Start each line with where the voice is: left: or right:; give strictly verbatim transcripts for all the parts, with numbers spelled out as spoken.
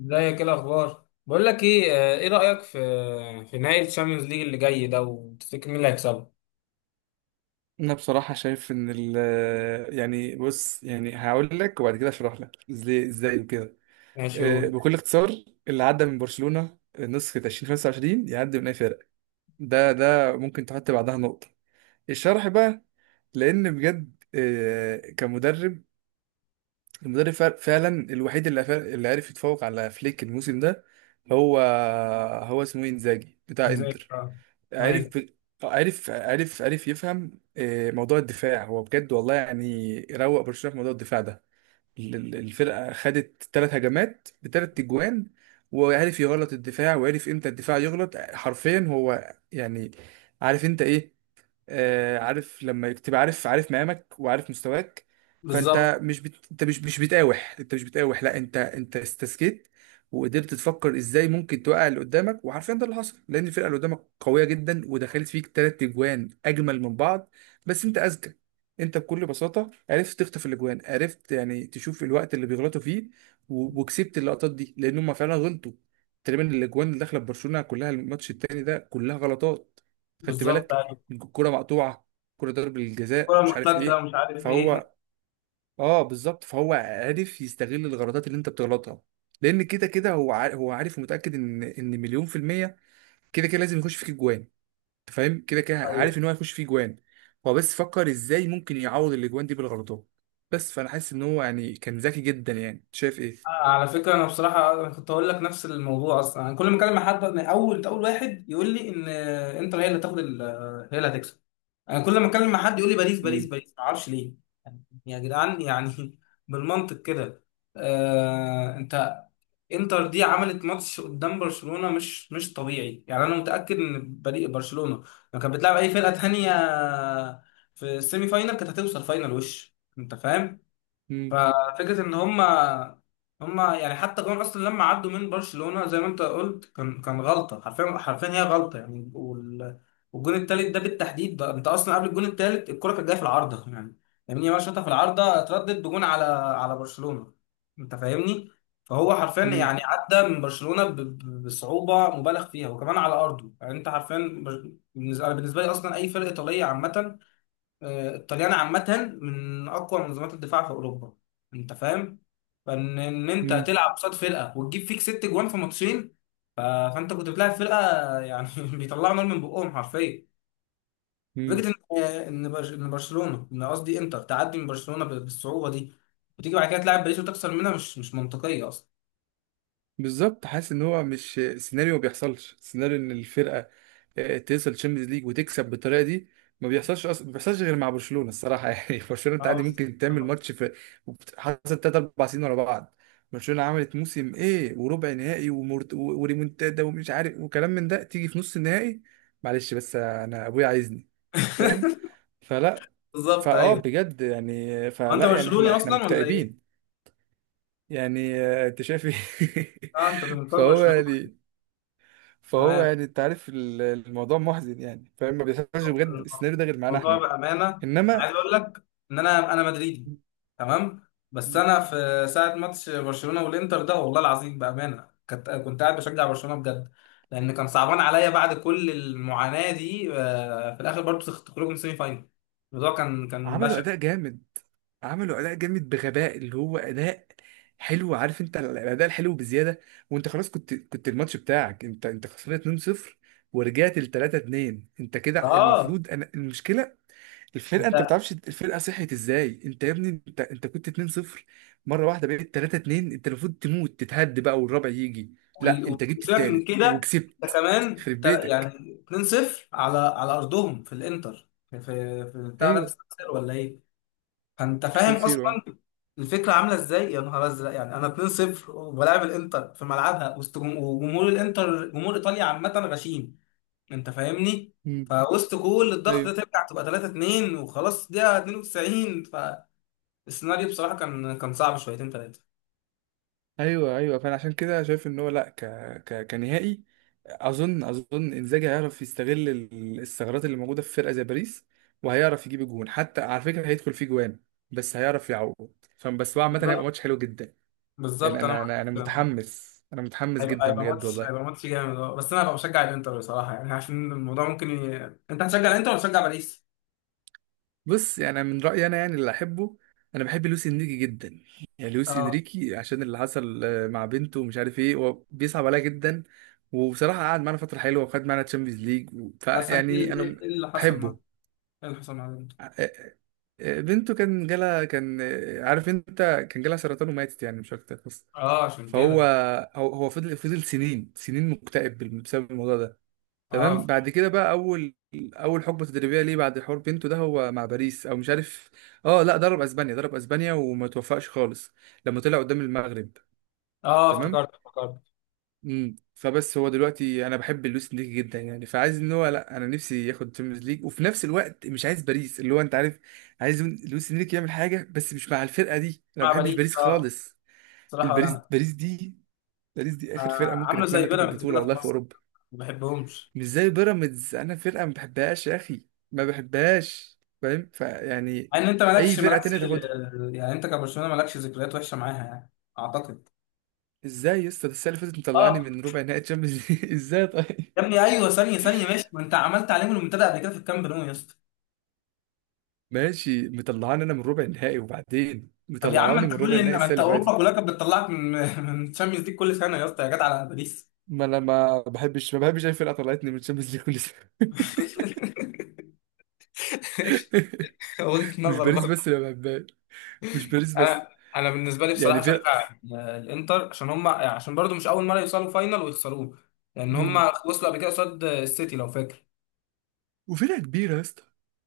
left: ازيك؟ ايه الاخبار؟ بقول لك ايه. آه، ايه رايك في في نهائي الشامبيونز ليج اللي جاي ده؟ وتفتكر مين اللي هيكسبه؟
right: انا بصراحه شايف ان ال يعني بص، يعني هقول لك وبعد كده اشرح لك ازاي ازاي وكده.
left: ماشي
right: آه،
left: قول.
right: بكل اختصار، اللي عدى من برشلونه نسخه ألفين وخمسة وعشرين يعدي من اي فرق. ده ده ممكن تحط بعدها نقطه. الشرح بقى، لان بجد آه، كمدرب، المدرب فع- فعلا الوحيد اللي فا- اللي عرف يتفوق على فليك الموسم ده. هو هو اسمه إيه؟ انزاجي بتاع
left: زي
right: انتر.
left: كده.
right: عارف
left: ايوه.
right: عارف عارف عارف يفهم آه، موضوع الدفاع. هو بجد والله، يعني روق برشلونة في موضوع الدفاع ده. ال- ال- الفرقة خدت ثلاث هجمات بثلاث تجوان. وعارف يغلط الدفاع، وعارف امتى الدفاع يغلط حرفيا. هو يعني عارف انت ايه. آه، عارف لما تبقى عارف عارف مقامك وعارف مستواك.
left: بالظبط.
right: فانت مش بت... انت مش مش بتقاوح، انت مش بتقاوح، لا، انت انت استسكت. وقدرت تفكر ازاي ممكن توقع اللي قدامك. وحرفيا ده اللي حصل، لان الفرقه اللي قدامك قويه جدا ودخلت فيك تلات اجوان اجمل من بعض. بس انت اذكى. انت بكل بساطه عرفت تخطف الاجوان، عرفت يعني تشوف الوقت اللي بيغلطوا فيه. و... وكسبت اللقطات دي لان هم فعلا غلطوا. تقريبا الاجوان اللي داخله ببرشلونه كلها الماتش التاني ده كلها غلطات. خدت
left: بالظبط،
right: بالك؟
left: ايوه.
right: الكرة مقطوعة، كرة ضرب الجزاء،
left: الكوره
right: مش عارف
left: مرتده
right: ايه.
left: ومش عارف ايه.
right: فهو اه بالظبط، فهو عارف يستغل الغلطات اللي انت بتغلطها. لان كده كده هو عارف، هو عارف ومتأكد ان ان مليون في المية كده كده لازم يخش فيك جوان. انت فاهم، كده كده
left: ايوه.
right: عارف ان هو هيخش فيه جوان. هو بس فكر ازاي ممكن يعوض الاجوان دي بالغلطات. بس فانا حاسس ان هو يعني كان ذكي جدا، يعني شايف ايه.
left: آه، على فكره، انا بصراحه أنا كنت هقول لك نفس الموضوع اصلا. انا كل ما اكلم مع حد من اول اول واحد يقول لي ان آه، انتر هي اللي هتاخد ال- آه، هي اللي هتكسب. انا كل ما اتكلم مع حد يقول لي باريس باريس
right: امم.
left: باريس، ما اعرفش ليه. يعني يا جدعان يعني بالمنطق كده. آه انت، انتر دي عملت ماتش قدام برشلونة مش مش طبيعي يعني. انا متأكد ان فريق برشلونة لو كانت بتلعب اي فرقة تانية في السيمي فاينال كانت هتوصل فاينال، وش انت فاهم؟
right: امم.
left: ففكره ان هما هما يعني، حتى جون اصلا لما عدوا من برشلونه زي ما انت قلت كان كان غلطه، حرفيا حرفيا هي غلطه يعني. وال- والجون التالت ده بالتحديد، ده انت اصلا قبل الجون التالت الكره كانت جايه في العارضه يعني، لامين يامال شاطها في العارضه اتردد بجون على على برشلونه. انت فاهمني؟ فهو حرفيا
right: امم.
left: يعني عدى من برشلونه ب- ب- بصعوبه مبالغ فيها وكمان على ارضه يعني. انت حرفيا بر- بالنسبه بالنسبه لي اصلا اي فرقه ايطاليه عامه. آه، الطليان عامة من أقوى منظمات الدفاع في أوروبا. أنت فاهم؟ فإن إن أنت
right: إمم.
left: تلعب قصاد فرقة وتجيب فيك ست جوان في ماتشين، ف... فأنت كنت بتلعب فرقة يعني بيطلعوا نار من بقهم حرفيا.
right: إمم.
left: فكرة إن آه، إن برش- إن برشلونة، إن قصدي إنتر تعدي من برشلونة ب- بالصعوبة دي، وتيجي بعد كده تلعب باريس وتخسر منها، مش مش منطقية أصلا.
right: بالظبط. حاسس ان هو مش سيناريو ما بيحصلش. سيناريو ان الفرقه آه، توصل تشامبيونز ليج وتكسب بالطريقه دي ما بيحصلش اصلا. ما بيحصلش غير مع برشلونه الصراحه يعني برشلونه انت
left: اه،
right: عادي
left: بالظبط.
right: ممكن تعمل ماتش في، وبت- حصل تلاتة اربعة سنين ورا بعض. برشلونه عملت موسم ايه، وربع نهائي ومرت... و- وريمونتادا ومش عارف وكلام من ده، تيجي في نص النهائي. معلش بس انا ابويا عايزني. فاهم. فلا.
left: بالظبط،
right: فاه
left: أيوه.
right: بجد يعني،
left: هو أنت
right: فلا يعني
left: برشلوني
right: احنا احنا
left: أصلا ولا إيه؟
right: مكتئبين. يعني آه، انت شايف ايه
left: أه، أنت زملكاوي
right: فهو
left: برشلونة.
right: يعني، فهو
left: تمام،
right: يعني انت عارف ال- الموضوع محزن. يعني فاهم، ما بيحصلش بجد السيناريو ده غير معانا
left: الموضوع
right: احنا.
left: بأمانة. أنا
right: انما
left: عايز أقول لك إن أنا أنا مدريدي. تمام، بس أنا في ساعة ماتش برشلونة والإنتر ده والله العظيم بأمانة كنت كنت قاعد بشجع برشلونة بجد، لأن كان صعبان عليا بعد كل المعاناة دي آه، في الآخر برضه تخرجوا من سيمي فاينل. الموضوع كان كان
right: عملوا
left: بشع.
right: اداء جامد. عملوا اداء جامد بغباء، اللي هو اداء حلو. عارف انت الاداء الحلو بزياده. وانت خلاص كنت كنت الماتش بتاعك، انت انت خسران اتنين لا شيء، ورجعت ل تلاته اتنين. انت كده
left: اه.
right: المفروض، انا المشكله الفرقه، انت ما
left: ده-
right: بتعرفش الفرقه صحيت ازاي. انت يا ابني، انت انت كنت اتنين صفر، مره واحده بقيت تلاته اتنين. انت المفروض تموت تتهد بقى والرابع يجي. لا،
left: وال-
right: انت جبت
left: وسيبك من
right: التالت
left: كده. ده
right: وكسبت.
left: كمان
right: خرب
left: تا- يعني
right: بيتك.
left: اتنين صفر على على ارضهم في الانتر، في في في بتاع ده، في
right: ايوه،
left: السان سيرو ولا ايه؟ فانت فاهم
right: سلسيرو
left: اصلا
right: اه.
left: الفكره عامله ازاي، يا نهار ازرق يعني. انا اتنين صفر وبلاعب الانتر في ملعبها وسط جم- وجمهور الانتر، جمهور ايطاليا عامه غشيم، انت فاهمني.
right: مم.
left: فوسط كل الضغط ده
right: ايوه،
left: ترجع تبقى ثلاثة اثنين وخلاص دقيقه اتنين وتسعين، فالسيناريو بصراحه كان كان صعب شويتين ثلاثه.
right: ايوه، ايوه. فانا عشان كده شايف ان هو، لا، ك... ك... كنهائي، اظن اظن انزاجي هيعرف يستغل ال- الثغرات اللي موجوده في فرقه زي باريس. وهيعرف يجيب جون، حتى على فكره هيدخل فيه جوان بس هيعرف يعوض. فبس هو عامه هيبقى ماتش حلو جدا. يعني
left: بالظبط انا
right: انا
left: معاك.
right: انا انا
left: معاك.
right: متحمس، انا متحمس
left: هيبقى
right: جدا
left: هيبقى
right: بجد
left: ماتش هيبقى
right: والله.
left: ماتش جامد، اه. بس انا هبقى بشجع الانتر بصراحه يعني عشان الموضوع ممكن ي... انت هتشجع الانتر ولا تشجع باريس؟
right: بص، يعني أنا من رايي انا، يعني اللي احبه، انا بحب لويس انريكي جدا. يعني لويس
left: اه،
right: انريكي عشان اللي حصل آه، مع بنته، ومش عارف ايه، هو بيصعب عليا جدا. وبصراحه قعد معانا فتره حلوه وخد معانا تشامبيونز ليج،
left: بس ايه
right: فيعني
left: إيه- إيه
right: انا
left: اللي حصل مع
right: بحبه.
left: ايه اللي حصل مع؟
right: آه، آه، آه، بنته كان جالها، كان آه، عارف انت، كان جالها سرطان وماتت، يعني مش اكتر بس.
left: اه، عشان
right: فهو
left: كده.
right: هو هو فضل فضل سنين سنين مكتئب بسبب الموضوع ده. تمام.
left: اه
right: بعد كده بقى اول اول حقبه تدريبيه ليه بعد حوار بينتو ده، هو مع باريس او مش عارف. اه، لا، ضرب اسبانيا، ضرب اسبانيا وما توفقش خالص لما طلع قدام المغرب.
left: اه.
right: تمام.
left: افتكرت، افتكرت.
right: امم فبس هو دلوقتي انا بحب لويس انريكي جدا. يعني فعايز ان هو، لا، انا نفسي ياخد تشامبيونز ليج وفي نفس الوقت مش عايز باريس، اللي هو انت عارف. عايز لويس انريكي يعمل حاجه بس مش مع الفرقه دي. انا ما
left: مع
right: بحبش
left: باريس،
right: باريس
left: اه.
right: خالص.
left: بصراحه، ولا
right: الباريس
left: انا.
right: باريس دي، باريس دي اخر فرقه
left: آه
right: ممكن
left: عامله زي
right: اتمنى تاخد
left: بيراميدز
right: بطوله
left: كده في
right: والله في
left: مصر،
right: اوروبا.
left: ما بحبهمش.
right: مش زي بيراميدز، انا فرقه ما بحبهاش يا اخي، ما بحبهاش، فاهم؟ فيعني
left: مع ان انت
right: اي
left: مالكش
right: فرقه تانية
left: مالكش
right: تاخدها.
left: يعني انت كبرشلونه مالكش ذكريات وحشه معاها يعني، اعتقد.
right: ازاي يا اسطى؟ ده السنه اللي فاتت مطلعني
left: اه،
right: من ربع نهائي تشامبيونز ليج ازاي طيب.
left: يا ابني ايوه، ثانيه ثانيه. ماشي، ما انت عملت عليهم المنتدى قبل كده في الكامب نو يا اسطى.
right: ماشي مطلعاني انا من ربع النهائي، وبعدين
left: طب يا عم
right: مطلعاني
left: انت،
right: من ربع
left: كل
right: النهائي
left: ما
right: السنه
left: انت
right: اللي
left: اوروبا كلها
right: فاتت.
left: كانت بتطلعك من من تشامبيونز ليج كل سنه يا اسطى، يا جدع على باريس.
right: ما انا ما بحبش ما بحبش اي فرقه طلعتني من تشامبيونز ليج كل سنه
left: وجهه
right: مش باريس
left: نظر.
right: بس اللي ما بحبهاش. مش باريس بس.
left: انا انا بالنسبه لي بصراحه
right: يعني
left: اشجع
right: فرق.
left: الانتر عشان هم، يعني عشان برضو مش اول مره يوصلوا فاينل ويخسروه، لان هم
right: مم.
left: وصلوا قبل كده قصاد السيتي لو فاكر.
right: وفرقه كبيره يا اسطى.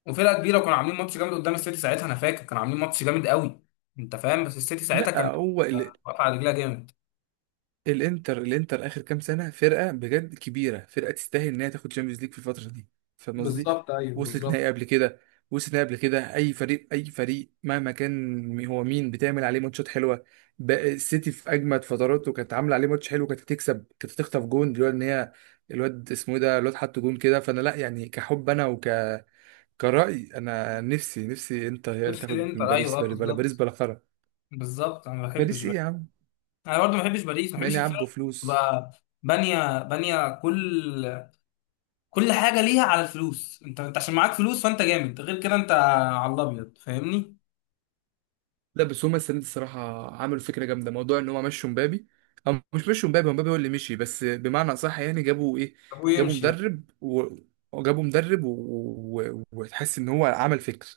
left: وفرقه كبيره، وكانوا عاملين ماتش جامد قدام السيتي ساعتها، انا فاكر كانوا عاملين ماتش جامد قوي. انت فاهم، بس السيتي ساعتها
right: لا
left: كان
right: هو،
left: آه، واقف على رجلها جامد.
right: الانتر الانتر اخر كام سنه فرقه بجد كبيره، فرقه تستاهل ان هي تاخد تشامبيونز ليج في الفتره دي. فاهم قصدي؟
left: بالظبط ايوه
right: وصلت
left: بالظبط.
right: نهائي قبل كده. وصلت نهائي قبل كده. اي فريق اي فريق مهما كان هو مين، بتعمل عليه ماتشات حلوه. بقى السيتي في اجمد فتراته كانت عامله عليه ماتش حلو، كانت هتكسب، كانت هتخطف جون دلوقتي، ان هي الواد اسمه إيه ده، الواد حط جون كده. فانا، لا يعني كحب انا وك كرأي انا، نفسي نفسي انتر هي اللي
left: نفس
right: تاخد من
left: الانتر
right: باريس.
left: ايوه اه
right: باريس بلا، باريس
left: بالظبط.
right: بلا خرا.
left: بالظبط، انا ما بحبش
right: باريس ايه
left: باريس.
right: يا عم؟
left: انا برضو ما بحبش باريس، ما بحبش
right: ماني عبوا
left: الفرق.
right: فلوس.
left: تبقى بانيه بانيه كل كل حاجه ليها على الفلوس. انت انت عشان معاك فلوس فانت جامد، غير كده انت على الابيض، فاهمني؟
right: لا بس هما السنه دي الصراحه عملوا فكره جامده، موضوع ان هما مشوا مبابي. او مش مشوا مبابي، هو مبابي هو اللي مشي، بس بمعنى اصح يعني، جابوا ايه،
left: ابوه
right: جابوا
left: يمشي يلا.
right: مدرب و... وجابوا مدرب و... و... وتحس ان هو عمل فكر.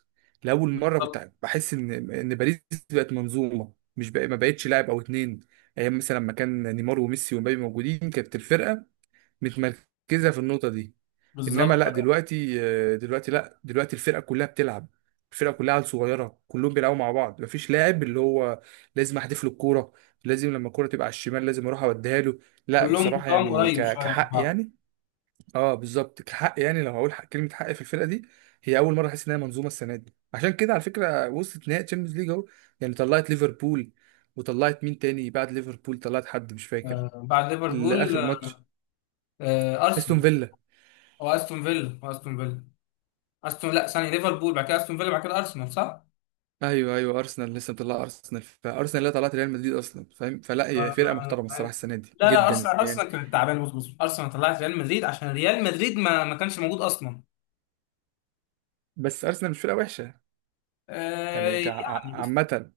right: لاول مره
left: بالظبط.
right: كنت بحس ان ان باريس بقت منظومه، مش بقى... ما بقتش لاعب او اتنين. ايام مثلا لما كان نيمار وميسي ومبابي موجودين كانت الفرقه متمركزه في النقطه دي. انما
left: بالظبط.
right: لا دلوقتي، دلوقتي لا دلوقتي الفرقه كلها بتلعب. الفرقه كلها عيال صغيره كلهم بيلعبوا مع بعض. مفيش لاعب اللي هو لازم احدف له الكوره، لازم لما الكوره تبقى على الشمال لازم اروح اوديها له. لا
left: كلهم
right: بصراحه
left: طبعا
right: يعني
left: قريب
right: ك-
left: شويه من
right: كحق
left: بعض.
right: يعني، اه بالظبط، كحق يعني لو هقول حق كلمه حق في الفرقه دي، هي اول مره احس انها منظومه السنه دي. عشان كده على فكره وصلت نهائي تشامبيونز ليج اهو. يعني طلعت ليفربول، وطلعت مين تاني بعد ليفربول؟ طلعت حد مش فاكر،
left: آه، بعد ليفربول.
right: الاخر ماتش،
left: آه،
right: استون
left: ارسنال.
right: فيلا.
left: او استون فيلا، أو استون فيلا. استون لا، ثانيه ليفربول، بعد كده استون فيلا، بعد كده ارسنال، صح؟
right: ايوه، ايوه، ارسنال. لسه مطلع ارسنال. فارسنال اللي طلعت ريال مدريد اصلا، فاهم. فلا هي فرقه
left: آه،
right: محترمه الصراحه
left: عارف.
right: السنه دي
left: لا لا،
right: جدا
left: ارسنال
right: يعني.
left: ارسنال كانت تعبانه. بص بص، ارسنال طلعت ريال مدريد عشان ريال مدريد ما ما كانش موجود اصلا.
right: بس ارسنال مش فرقه وحشه،
left: آه،
right: يعني كع-
left: يعني،
right: ع- عامه.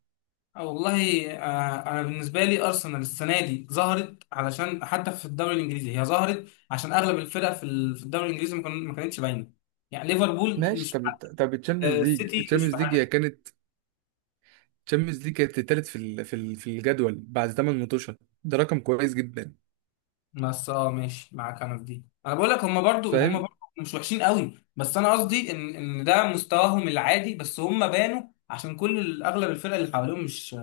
left: آه، والله آه، انا بالنسبه لي ارسنال السنه دي ظهرت علشان حتى في الدوري الانجليزي هي ظهرت عشان اغلب الفرق في ال- في الدوري الانجليزي ما كان- ما كانتش باينه، يعني ليفربول
right: ماشي.
left: مش في
right: طب
left: حق-
right: طب التشامبيونز
left: آه،
right: ليج،
left: السيتي مش في
right: التشامبيونز ليج هي
left: حقها.
right: كانت، التشامبيونز ليج كانت التالت في ال- في ال- في الجدول بعد تمانية ماتشات. ده رقم كويس جدا،
left: بس اه ماشي معاك انا في دي، انا بقول لك هم برضو هم
right: فاهم.
left: برضو مش وحشين قوي، بس انا قصدي ان ان ده مستواهم العادي، بس هم بانوا عشان كل ال- اغلب الفرق اللي حواليهم مش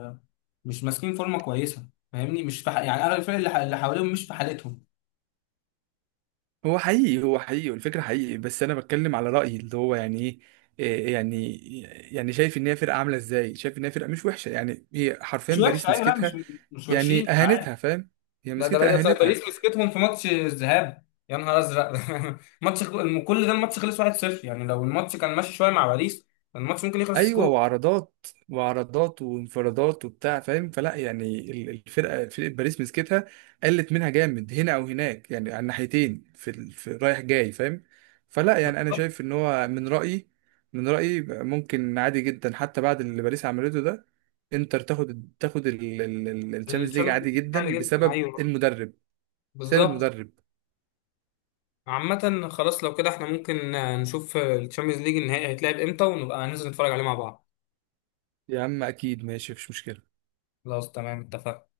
left: مش ماسكين فورمه كويسه، فاهمني؟ مش في ح- يعني اغلب الفرق اللي ح- اللي حواليهم مش في حالتهم.
right: هو حقيقي هو حقيقي، والفكره حقيقي، بس انا بتكلم على رايي اللي هو يعني ايه. إيه يعني. يعني شايف ان هي فرقه عامله ازاي، شايف ان هي فرقه مش وحشه. يعني هي حرفيا
left: مش وحشه
right: باريس
left: ايوه، لا مش
right: مسكتها
left: مش وحشين.
right: يعني اهانتها، فاهم؟ هي
left: ده ده
right: مسكتها
left: باريس
right: اهانتها.
left: باريس مسكتهم في ماتش الذهاب، يا نهار ازرق ماتش الخ- كل ده الماتش خلص واحد صفر يعني، لو الماتش كان ماشي شويه مع باريس كان الماتش ممكن يخلص
right: ايوه،
left: سكور.
right: وعرضات وعرضات وانفرادات وبتاع، فاهم. فلا يعني ال- الفرقه، فرقه باريس مسكتها، قلت منها جامد هنا او هناك يعني على الناحيتين في ال- في رايح جاي، فاهم. فلا يعني انا شايف ان هو، من رايي، من رايي ممكن عادي جدا حتى بعد اللي باريس عملته ده، انتر تاخد تاخد الشامpiونز ليج
left: الشامبيونز
right: عادي
left: ليج سهل
right: جدا
left: جدا،
right: بسبب
left: ايوه،
right: المدرب، بسبب
left: بالظبط.
right: المدرب.
left: عامة خلاص، لو كده احنا ممكن نشوف الشامبيونز ليج النهائي هيتلعب امتى ونبقى ننزل نتفرج عليه مع بعض.
right: يا عم اكيد، ماشي، مفيش مشكله.
left: خلاص تمام اتفقنا.